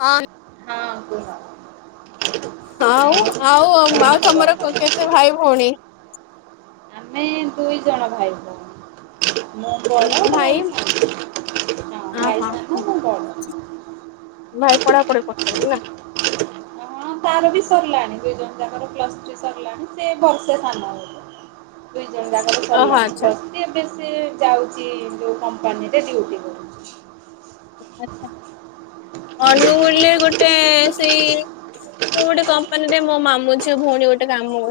ହଁ। ହଁ ଅ କୁହ। ଆଉ ଆଉ କଣ ଆଉ ତମର ଖବର? କେତେ ଭାଇ ଭଉଣୀ? ଆମେ ଦୁଇ ଜଣ ଭାଇଭଉଣୀ। ମୁଁ ବଡ ଭାଇ ସାନ ହଁ ଅହ ଭାଇ ସାନ ମୁଁ ବଡ। ଭାଇ ପଢାପଢି କରଚନ୍ତି ନା? ହଁ ତାର ବି ସରିଲାଣି। ଦୁଇଜଣଯାକର ପ୍ଲସ୍ ଥ୍ରୀ ସରିଲାଣି। ସେ ବର୍ଷେ ସାନ ହବ। ଦି ଜଣ ଯାକର ଓହୋ ସରିଲାଣି ଆଚ୍ଛା ପ୍ଲସ୍ ଥ୍ରୀ ଏବେ ସେ ଯାଉଚି ଯୋଉ କମ୍ପାନୀରେ ଡ଼୍ୟୁଟି କରୁଚି। ଆଚ୍ଛା ଅନୁଗୁଳରେ ଗୋଟେ ସେଇ ହ ମୁଁ ଗୋଟେ କମ୍ପାନୀ ରେ ମୋ ମାମୁଁଝିଅ ଭଉଣୀ ଗୋଟେ କାମ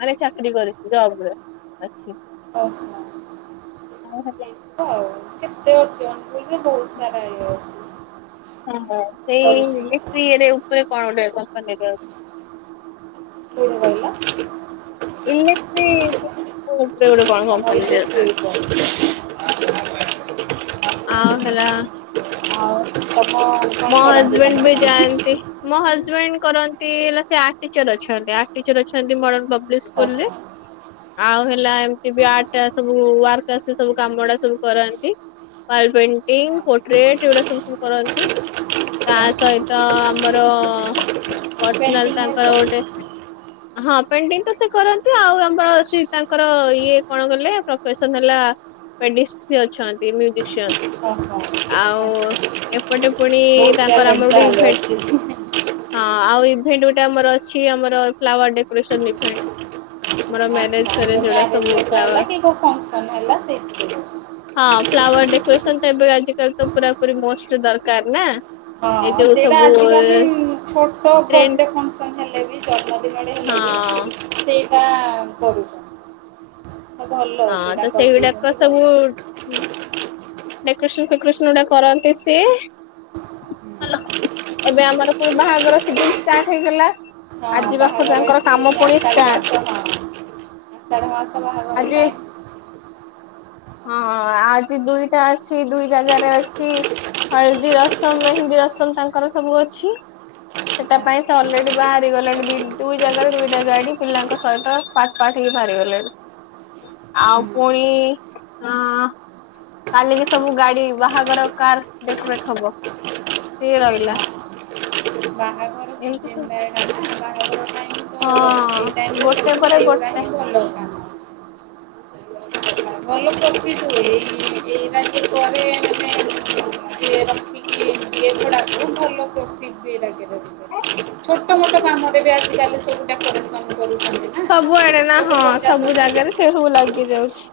ମାନେ ଚାକିରି କରିଛି ଜବ୍ ରେ। ଅଛି। ଓହୋ। କଁ ହେଲା? [unintelligible] ଆଉ କେତେ ଅଛି ଅନଗୁଳ ରେ ବହୁତ ସାରା ଇଏ ଅଛି। ହଁ ସେଇ କରୁଥିବୁ ଇଲେକ୍ଟ୍ରି ଇଏରେ ଉପରେ କଣ ଗୋଟେ କମ୍ପାନୀରେ ଜବ୍ କିଏ ସେ କହିଲା? ଇଲେକ୍ଟ୍ରି [unintelligible] ଗୋଟେ କଣ କମ୍ପାନୀରେ ଇଲେକ୍ଟ୍ରି ଥାଏ। ଉପରେ। ଆଁ ହେଲା ଆଉ। କଣ ମ କରନ୍ତି ତମ ହଜବେଣ୍ଡ ବି ସ୍ୱାମୀ? ଯାଆନ୍ତି ମ ହଜବେଣ୍ଡ କରନ୍ ନ୍ତି ହେଲା ସେ ଆର୍ଟ ଟିଚର ଅଛନ୍ତି। ଆର୍ଟ ଟିଚର ଅଛନ୍ତି ମଡର୍ଣ ପବ୍ଲିକ ସ୍କୁଲରେ। ଆଉ ହେଲା ଏମତି ବି ଆର୍ଟ ସବୁ ୱାର୍କ ଆସେ ସବୁ କାମଅଡା ସବୁ କରାନ୍ତି। ୱାଲ ପେଣ୍ଟିଙ୍ଗ ପୋର୍ଟ୍ରେଟ ଏଗୁଡା ସବୁ ସୁ କରନ୍ତି। ତା ସହିତ ଆମର ପର୍ସନାଲ ପେଣ୍ଟିଂ ତାଙ୍କର ହେରିକା? ଗୋଟେ ହଁ ପେଣ୍ଟିଙ୍ଗ ତ ସେ କରନ୍ତି ଆଉ ଆମପଣ ସି ତାଙ୍କର ଇଏ କଣ କଲେ ପ୍ରଫେସନ ହେଲା ଆ ପେଡିକ୍ସ ସିଏ ଅଛନ୍ତି ମ୍ୟୁଜିକସିଆନ୍ ଆଉ ଏପଟେ ପୁଣି ବହୁତ ତାଙ୍କର ଆମର ଟ୍ୟାଲେଣ୍ଟ ଗୋଟେ ତାହେଲେ ଇଭେଟ୍ ଅଛି। ହଁ ଆଉ ଇଭେଣ୍ଟ ଗୋଟେ ଆମର ଅଛି ଆମର ଫ୍ଲାୱାର୍ ଡେକୋରେସନ ଇଭେଣ୍ଟ। ଆମର ମ୍ୟାରେଜ୍ ଆଚ୍ଛା ଯୋଉ ଫ୍ୟାରେଜ୍ ଏଉଡା ମ୍ୟାରେଜ ସବୁ ହେରିକା ଫ୍ଲାୱାର ହେଲା କି କୋଉ ଫଙ୍କସନ୍ ହେଲା ସେଇଠି କି। ହଁ [unintelligible] [unintelligible] ଏବେ ଆଜି କାଲି ତ ପୁରା ପୁରି ମଷ୍ଟ ଦରକାର ନା। ଏ ହଁ ଯୋଉ ସେଇଟା ସବୁ ଆଜିକାଲି ଛୋଟ ଟ୍ରେଣ୍ଡ ବର୍ଥଡେ ଫଙ୍କସନ୍ ହେଲେ ବି ହଁ [unintelligible] ସେଇଟା କରୁଚ। ଭଲ ହଁ ତ ସେଇଟା ସେଇଗୁଡାକ କରିଦେଇଛନ୍ତି ସବୁ ଭଲ। ଡେକୋରେସନ ଫେକୋରେସନ ଗୁଡା କରନ୍ତି ସିଏ। ଲ ଏବେ ଆମର ପୁଣି ବାହାଘର ସିଜିନ ଷ୍ଟାର୍ଟ ହେଇଗଲା। ହଁ ଆଜି ପାଖରୁ ବାହାଘର ତାଙ୍କର ଏଠି କାମ ପୁଣି ଆଷାଢ଼ ଷ୍ଟାର୍ଟ ମାସ ହଁ ହଁ ଆଷାଢ଼ ମାସ। ହବ [unintelligible] ଆଜି ଟାଇମ୍ ହଁ ଅ ଆଜି ଦୁଇଟା ଅଛି ଦୁଇ ଜାଗାରେ ଅଛି ହଳଦୀ ରସମ, ମେହେନ୍ଦୀ ରସମ। ତାଙ୍କର ସବୁ ଅଛି। ସେଟା ପାଇଁ ସେ ଅଲରେଡି ବାହାରି ଗଲାଣି ଦି ଦୁଇ ଜାଗାରେ ଦୁଇଟା ଗାଡି ପିଲାଙ୍କ ସହିତ ପାର୍ଟ ପାର୍ଟ ହେ ସିଏ ଭାରିଗଲେଣି। ଆଉ ପୁଣି ଅଁ କାଲିକି ସବୁ ଗାଡି ବାହାଘର କାର୍ ଡେକୋରେଟ ହବ। ଏ ରଇଲା। ବାହାଘର ସିଜନ୍ ରେ ଏଡ଼ା କ ବା ଅଡ଼୍ ଟାଇମ୍ କୁ ଏଇ ଟାଇମ୍ ହଁ କୁ ଗୋଟେ ସବୁ ପରେ ସେଇଗୁଡ଼ା ଗୋଟେ ହିଁ ଭଲ ଜ୍ଞା। ଏଇ ଏଇଟା ଯିଏ କରେ ମାନେ ଯିଏ ରଖିକି ଦିଏ ଭଡ଼ାକୁ ଭଲ ପ୍ରଫିଟ୍ ବି ଏଇରା କେରେ ମୁଁ ତାଲେ ସେଇଗୁଡ଼ା କରେ ସ ସବୁ ଆଡ଼େ ନାଁ ହଁ ସବୁ ସଜି ହୁଁ ଜାଗାରେ ସେ ସବୁ ଲାଗି ଯାଉଛି।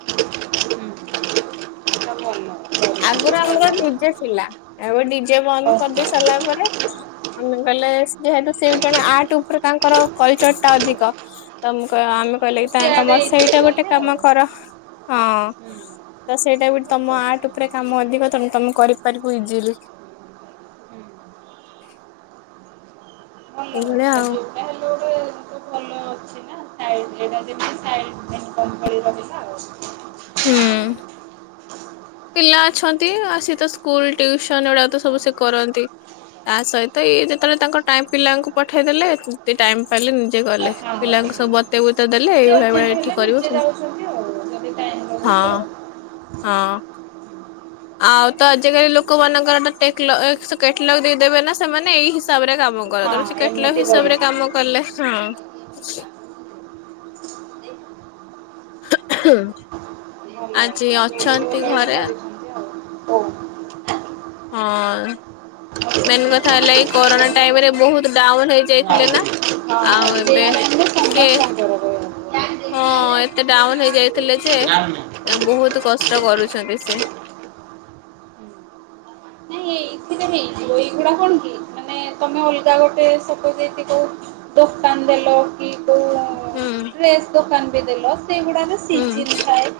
ହୁଁ। ଆଗୁରୁ ଆମର ଡି ଜେ ଥିଲା ଏବେ ଡି ଜେ ବନ୍ଦ କରିଦେଇ ଭଲ। ସାରଲା ପରେ ଆମେ ବା ଲେ ସିଏ ହେଟୁ ସିଏ ଜଣେ ଆର୍ଟ ଉପରେ ତାଙ୍କର କଲଚର୍ ଟା ଅଧିକ ତ ମୁଁ କ ହଁ ଆମେ କହିଲେ ତ କି ଆଁ ସିଆଡେ ତମ ଏଇଥିରେ ସେଇଟା ଗୋଟେ କଲେ ଆଉ। କାମ କର ହଁ ହୁଁ ତ ସେଇଟା ଗୋଟେ ଭଲ ତମ ଭଲ ଆର୍ଟ ପରେ କାମ ଅଧିକ ତମେ ତମେ କରିପାରିବ ଇଜିଲି। ଏଇ ଭଳିଆ କଥା ଆଉ। ଯୋଉଟା ହେଲେ ଗୋଟେ ତ ଭଲ ଅଛି ନା ସାଇଡ ଏଇଟା ଯେମିତି ସାଇଡ ଇନକମ୍ ଭଳି ରହିଲା ଆଉ। ହୁଁ। ପିଲା ଅଛନ୍ତି ଆ ସିଏ ତ ସ୍କୁଲ୍ ଟିଉସନ୍ ଏଉଡ଼ା ତ ସବୁ ସିଏ କରନ୍ତି। ତା ସହିତ ଇଏ ଯେତୋଳେ ତାଙ୍କ ଟାଇମ୍ ପିଲାଙ୍କୁ ପଠେଇଦେଲେ ତି ଟାଇମ୍ ପାଇଲେ ନିଜେ ଗଲେ ପିଲା ହଁ ଙ୍କୂ ସବୁ ବତେଇ ବୁତା ଦେଲେ ଏଇଭଳିଆ ଭଳିଆ ଏଠି କରିବ ସେମ୍ ଓ ଯଦି ଟାଇ ହଁ ହଁ ଆଉ ତ ଆଜିକାଲି ଲୋକମାନଙ୍କର ତ ଟେକଲ ଏକ୍ସ କେଟଲଗ୍ ଦେଇଦେବେ ନାଁ ସେମାନେ ଏଇ ହିସାବରେ କା ମ କର ତର ସେ ହଁ କେଟଲଗ୍ ଏମିତି ହିସାବରେ କରିବି। କାମ କଲେ ହଁ। ଭଲ ଆଜି କଥା ଯୋଉଠି ଅଛନ୍ତି ଭଲ ଗୋଟେ ଘରେ। କରିଛନ୍ତି ଆଉ ହଉ। ହଁ। ହଁ ମେନ କଥା ହେଲା ଏଇ କରନା ଟାଇମ୍ ରେ ବହୁତ ଡାଉନ୍ ହେଇଯାଇଥିଲେ ନାଁ। ହଁ ସେଇ ଟାଇମରେ ସମସ୍ତଙ୍କର ରହିବ। ଜାଣିନି। ହଁ ଏତେ ଡାଉନ୍ ହେଇଯାଇଥିଲେ ଯେ ଏଁ ବୋହୁତ କଷ୍ଟ କରୁଛ ବି ସିଏ। ନାଁଇ ଏ ମାନେ ତମେ ଅଲଗା ଗୋଟେ ସପୋଜ୍ ଏଠି କୋଉ ଦୋକାନ ଦେଲ କି କୋଉ ହୁଁ ଡ୍ରେସ୍ ଦୋକାନ ବି ଦେଲ ସେଗୁଡ଼ାରେ ହୁଁ ସିଜିନ୍ ଥାଏ।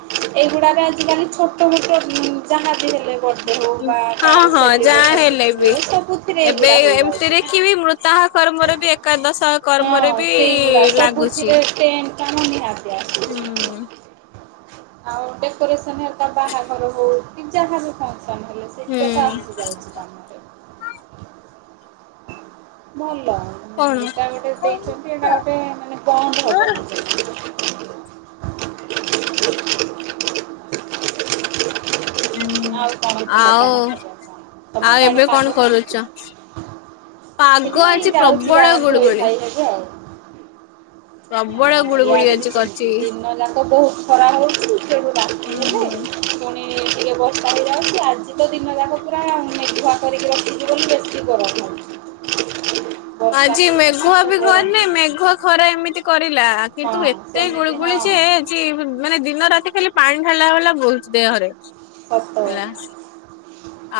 ଏଇଗୁଡ଼ାକ ଆଜିକାଲି ଛୋଟମୋଟ ଯାହା ବି ହେଲେ କରୁ ହୋଉ ବା ହଁ କାହାର ହଁ ଯାହା ସେଲିବ୍ରେସନ୍ ହେଲେ କିଛି ବି ହୋଉ ସବୁଥିରେ ଏବେ ଏଇଗୁଡ଼ା ହେଇଯାଉଛି ଏମିତିରେ ନାଁ। କି ବି ମୃତାହ କର୍ମରେ ବି ଏକାଦଶ କର୍ମରେ ହଁ ବି ସେଇଗୁଡ଼ା ଲାଗୁଛି। ସବୁଥିରେ ଟେଣ୍ଟ୍ ଟା ମାନେ ନିହାତି ହୁଁ। ଆସୁଚି। ଆଉ ଡେକୋରେସନ୍ ହେରିକା ବାହାଘର ହୋଉ କି ଯାହା ବି ଫ ସନ୍ ହେଲେ ସେଇଥିରେ ତ ହୁଁ ଆସି ଯାଉଚି କାମଟେ। ଭ ଲ ଉଁ କଣ? ଏଇଟା ଗୋଟେ ହୁଁ। ଦେଇଛନ୍ତି ଏଇଟା ଗୋଟେ ମାନେ ବନ୍ଦ ହବନି ଜଲ୍ଦୀ। [inaudible] ଆଉ କଣ କୁହ ଆଉ ତମ ଖବର କଣ? ତମ ଆଉ ସାଡ଼େ ଏବେ କଣ ପାଗ କରୁଛ? କେମତି? କିଛି ପାଗ ନାହିଁ ଆଜି ଯାଉଚି ପ୍ରବଳ ଗାଁକୁ ଗୁଳୁଗୁଳି ଧୋଇଧାଇ ହବୁ ଆଉ। ପ୍ରବଳ ହଁ ଗୁଳୁଗୁଳି ୟାଡ଼େ ବି ଆଜି କରିଛି। ସେମତି ଦିନ ଯାକ ବହୁତ ଖରା ହଉଛି। ହୁଁ। ଇଏ ଟିକେ ବର୍ଷା ହୋଇଯାଉଚି ଆଜି ତ ଦିନ ଯାକ ପୁରା ମେଘୁଆ କରିକି ରଖିଚି ବୋଲି ବେଶୀ ଗରମ ହଉ [inaudible] ଆଜି ମେଘୁଆ ବି କରିନେଇ ମେଘୁଆ ଖରା ଏମିତି କରିଲା ବହୁତ କିନ୍ତୁ ହଁ ଏତେ ସେମିତି ଗୁଳିୁଗୁଳି ହଁ ଯେ ଯେ ମାନେ ଦିନ ରାତି ଖାଲି ପାଣି ଢାଳିଲା ହେଲା ବୋହୁଚି ଦେହରେ। ସତ କଥା। ହେଲା।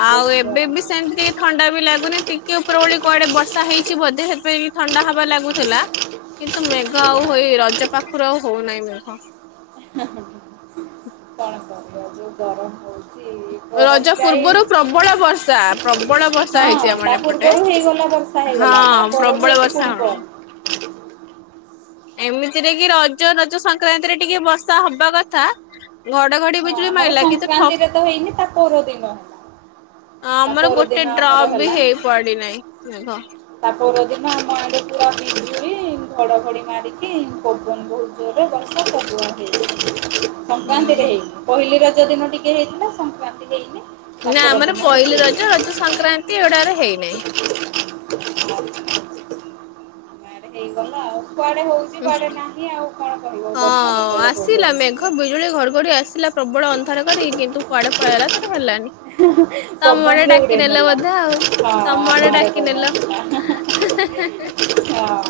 ଆଉ ବହୁତ ଏବେ ବି ଗରମ ସେନ୍ତି କାଇଁ ଥଣ୍ଡା ବି ଲାଗୁନି ଟିକେ ଉପର ବେଳି କୁଆଡ଼େ ବର୍ଷା ହେଇଚି ବୋଧେ ହେଥିପାଇଁ ଥଣ୍ଡା ହବା ଲାଗୁଥିଲା କିନ୍ତୁ ମେଘ ଆଉ ହେଉଛି। ହେଇ ରଜ ପାଖରୁ ଆଉ ହଉନାହିଁ ମେଘ କଣକ [unintelligible] ଯେଉ ଗରମ ହଉଛି ଗରମ ରଜ ଯାଇ, ପୂର୍ବରୁ ପ୍ରବଳ ବର୍ଷା ପ୍ରବଳ ବର୍ଷା ହେଇଛି ହଁ ଆମ ତା ଏପଟେ। ପୂର୍ବରୁ ହେଇଗଲା। ବର୍ଷା ହେଇଗଲା, ତା ହଁ ପରଠୁ ପ୍ରବଳ ହେଇଠି ବର୍ଷା ପୁଣି ହଣ ବନ୍ଦ। ଏମିତିରେ କି ରଜ, ରଜ ସଂକ୍ରାନ୍ତିରେ ଟିକେ ବର୍ଷା ହବା କଥା। ଘଡଘଡି ହଁ ବୁଜୁଳି ଆମର ମାରିଲା କିନ୍ତୁ ଠପ ସଂକ୍ରାନ୍ତିରେ ତ ହେଇନି ତା ପରଦିନ ହେଲା। ତା ଆମର ପରଦିନ ଗୋଟେ ଆମର ଡ୍ରପ ବି ହେଲା ହେଇ ପଡିନାହିଁ, ମେଘ। ତା ପରଦିନ ଆମ ଆଡେ ପୁରା ବିଜୁଳି ଘଡଘଡି ମାରିକି, ପବନ ବହୁତ ଜୋରରେ ବର୍ଷା ସବୁ ଆଡେ ହେଇଯାଇଛି। ସଂକ୍ରାନ୍ତିରେ ହୁଁ ହେଇନି, ପହିଲି ରଜ ଦିନ ଟିକେ ହେଇଥିଲା, ସଂକ୍ରାନ୍ତିରେ ହେଇନି। ତା ନା ପର ଆମର ଦିନ, ପହିଲି ହେଇଠୁ ରଜ ରଜ ସଂକ୍ରାନ୍ତି ଏଗୁଡାରେ ହେଇନାହିଁ। [unintelligible] ୟାଡେ ହେଇଗଲା ଆଉ କୁଆଡେ ହଉଛି, କୁଆଡେ ନାହିଁ ଆଉ କଣ କହିବ ବର୍ଷା ହଁ କେତେବେଳେ କୋଉଠି ଆସିଲା ମେଘ ହଉଛି! ବିଜୁଳି ଘଡଘଡି ଆସିଲା ପ୍ରବଳ ଅନ୍ଧାର କରିକି କିନ୍ତୁ କୁଆଡେ ପଳେଇଲା ତ ସେଠୁ ହେଲାନି। ତମ ଆଡେ ପବନରେ ଡାକି ଉଡେଇ ଦେଲ ନେଲା ବୋଧେ ଆଉ ହଁ ତମ ଆଡେ ଆମ ପଳେଇ ଡାକିନେଲ, ଆସିଲା ହେଁ ହେଁ ହେଁ ହଁ [unintelligible]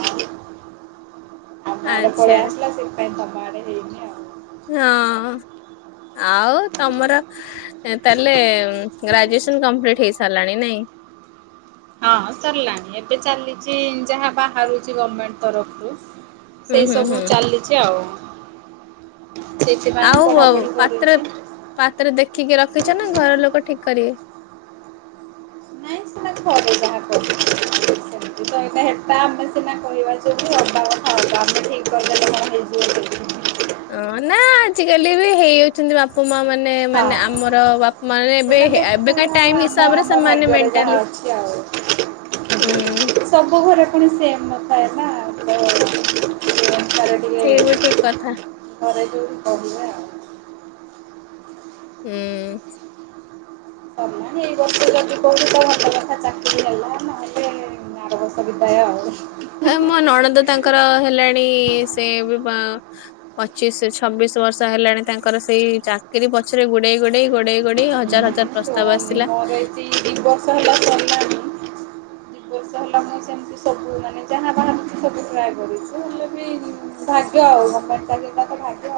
ଆମ ଆଡେ ଆଚ୍ଛା ପଳେଇ ଆସିଲା ସେଥି ପାଇଁ ତମ ଆଡେ ହେଇନି ଆଉ ହଁ ଆଉ ତମର ତାହେଲେ ଗ୍ରାଜୁଏସନ କମ୍ପ୍ଲିଟ ହେଇ ସାରିଲାଣି ନାଇଁ? [inaudible] ହଁ ସରିଲାଣି, ଏବେ ଚାଲିଛି ଯାହା ବାହାରୁଛି ଗମେଣ୍ଟ ତରଫରୁ ହୁଁ ସେଇ ହୁଁ ସବୁ ହୁଁ ଚାଲିଛି ଆଉ। ସେଇଥିପାଇଁ ଆଉ ପଢ଼ାପଢ଼ି ପାତ୍ର, କରୁଛି ପାତ୍ର ଦେଖିକି ରଖିଛ ନା, ଘର ଲୋକ ଠିକ କରିବେ? ନାଇଁ ସେଟ ଘରେ ଯାହା କରିବେ। ସଟା ହେଟା ଆମେ ସିନା କହିବା ଜେଉଠି ହେବା କଥା ହଵ ଆମେ ଠିକ କହିଦେଲେ ହେଇଯିବକି? ହଁ ନା ଆଜିକାଲି ବି ହେଇଯାଉଛନ୍ତି ବାପା ମା ମାନେ ମାନେ, ମାନେ ହଁ ଆମର ବାପା ମାନ ଏବେ ସେଇଟା ଦେଖାଯାଉ ଏବେକାଇମ ଆମ ହିସାବରେ ଆମ ସେମାନେ ଭାଗ୍ୟରେ ଯାହା ମେଣ୍ଟାଲି ହୁଁ [unintelligible] ସବୁ ଘରେ [unintelligible] [unintelligible] ସିଏ ବି ଠିକ କଥା ହୁଁ। [unintelligible] ଆର [unintelligible] ଆଉ। ଏ ମୋ ନଣନ୍ଦ ତାଙ୍କର ହେଲାଣି ସେ ପଚିଶ ଛବିଶ ବର୍ଷ ହେଲାଣି ତାଙ୍କର ସେଇ ଚାକିରି ପଛରେ ଗୁଡେଇ ଗୁଡେଇ [unintelligible] ଦି ବର୍ଷ ହେଲା ମୁଁ ସେମିତି ସବୁ ମାନେ ଯାହା ବାହାରୁଛି ସବୁ ଟ୍ରାଏ କରିଛି ହେଲେ ବି। ଭାଗ୍ୟ ଆଉ ଗମେଣ୍ଟ ଚାକିରି କରିତେ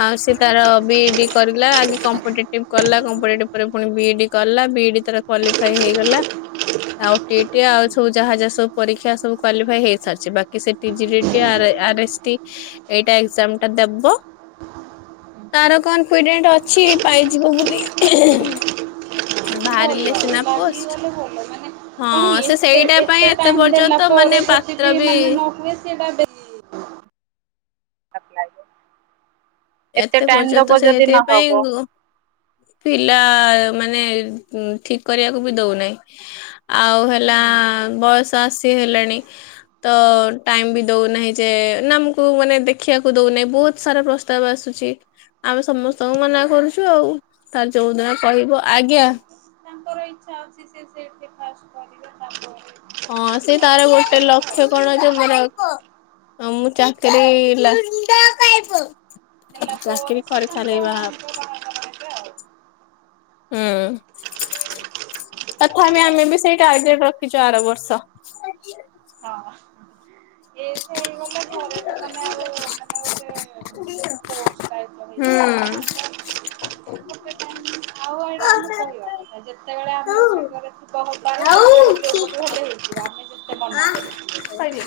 ଆଉ ସି ତାର ବିଡି କରିଲା ଆଗ କମ୍ପିଟେଟିବ କଲା, କମ୍ପିେଟେଟିଭ ପରେ ପୁଣି ବିଏଡି କଲା, ବିଏଇଡି ତାର କ୍ୱଲିଫାଏ ହେଇଗଲା। ଆଉ, ଆଉ ସବୁ ଯାହା ଯାହା ସବୁ ପରୀକ୍ଷା ସବୁ କ୍ୟୁଲିଫାଏ ହେଇସାରିଛି, ବାକି ସେ ଟି ଆ ଏସ୍ଟି ଏଇଟା ଏକଜାମ ଟା ଦବ। ତାର କନଫିଡେଣ୍ଟ ଅଛି, ପାଇଯିବ ବୋଲି। ବାହାରିଲେ ସିନା। କି ପୋଷ୍ଟ। ଗଲେ ହଲ ମାନେ [unintelligible] କଣ କି? ହଁ ସେ ଏତେ ସେଇଟା ପାଇଁ ଏତେ ଟାଇମ ଦେଲା ପର୍ଯ୍ୟନ୍ତ ମାନେ ପରେ ଯଦି ପାତ୍ର ବି ମାନେ ନ ହୁଏ ସେଟା [unintelligible] ଏତେ ପର୍ଯ୍ୟନ୍ତ ସେଇଥିପାଇଁ ପିଲା ମାନେ ଉଁ-ଠିକ କରିବାକୁ ବି ଦୋଉନେଇଁ। ଆଉ ହେଲା ହୁଁ। ବୟସ୍ ଆସି ହେଲାଣି ତ ଟାଇମ୍ ବି ଦୋଉନାହିଁ ଯେ ନା ଆମକୁ ମାନେ ଦେଖିବାକୁ ଦୋଉ ନାଇ ବୋହୁତ ସାରା ପ୍ରସ୍ ସ୍ତାବ ଆସୁଚି ଆମେ ସମସ୍ତଙ୍କୁ ମନା କରୁଚୁ ଆଉ ତାର ଯୋଉଦିନ କହିବ ହଁ ଆଜ୍ଞା ତାଙ୍କର ଇଚ୍ଛା ଅଛି ସିଏ ସେଇଠି ଫାଷ୍ଟ କରିବେ ତାପରେ ହଁ ବାହାଘର ସେଇ ଆଉ ତାର ଗୋଟେ ଲକ୍ଷ୍ୟ ହେଲା କଣ ଯେ ମୋର ଆଉ ମୁଁ ଚାକିରି ଲାଷ୍ ହେଲା ପରେ ସେ ତାଙ୍କ ସହିତ ବାହା ହୁଁ। ତଥାପି ଆମେ ବି ସେଇ ଟାର୍ଗେଟ୍ ରଖିଚୁ ଆର ବର୍ଷ। ହଁ ଏ [inaudible] ଫୋର୍ସ୍ ଟାଇପର ହୁଁ। ହେଇଯାଉଚି ନା ତ ଗୋଟେ ଟାଇମ୍ ଆଉ ଏଇଟା ଆମେ କହିବା କଥା ଯେତେବେଳେ ଆମର ଭାଗ୍ୟରେ ଥିବ ହବାର ସେତେବେଳେ ଯୋଉ ପଟୁ ହେଲେ ହେଇଯିବ। ଆମେ ଯେତେ ମନା କରୁଛୁ ସେଇଟା ଆରେ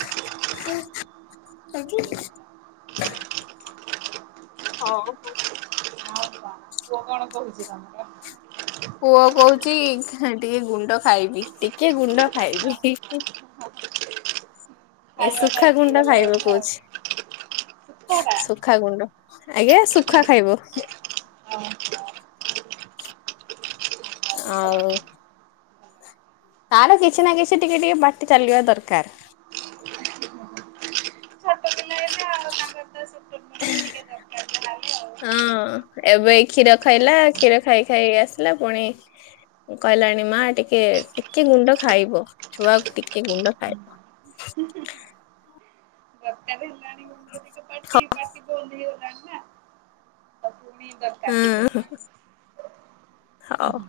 କି? ହଉ ବୋହୁତ୍ ପୁଅ କଣ ପୁଅ କଣ କୋହୁଚି ତମର? ପୁଅ କୋହୁଚି ଟିକେ ଗୁଣ୍ଡ ଖାଇବି। ଟିକେ ଗୁଣ୍ଡ ଖାଇବି ହି ହି ତମର? ଏଇ ଖାଇବା ଶୁଖା ଟାଇମ୍ ଗୁଣ୍ଡ ହେଇଗଲା ଖାଇବ ବୋଧେ କୋହୁଛି। ଆଉ। ସୁୁଖୁଆଟା ଶୁଖା ଗୁଣ୍ଡ ଆଜ୍ଞା ଶୁଖୁଆ ଖାଇବ। ଓହୋ। ଛୋଟ ଆଉ ତାର କିଛି ନା କିଛି ଟିକେଟିକେ ପାଟି ଚାଲିବା ଦରକାର। ମତେ ଟିକେ ଦରକାର ଯାହାହେଲେ ଆଉ। ହଁ ଏବେ ଏଇ କ୍ଷୀର ଖାଇଲା କ୍ଷୀର ଖାଇ ଖାଇକି ଆସିଲା ପୁଣି କହିଲାଣି ମା ଟିକେ ଟିକେ ଗୁଣ୍ଡ ଖାଇବ ଛୁଆ ଟିକେ ଗୁଣ୍ଡ ଖାଇବ। ହୁଁ ହୁଁ ହୁଁ। ହଁ। ପାଟି ପାଟି ବନ୍ଦ ହେଇଗଲାଣି ନା। ଆଉ ପୁଣି ଦରକାର ଟିକେ ହୁଁ ହେଲାଣି। ହଉ।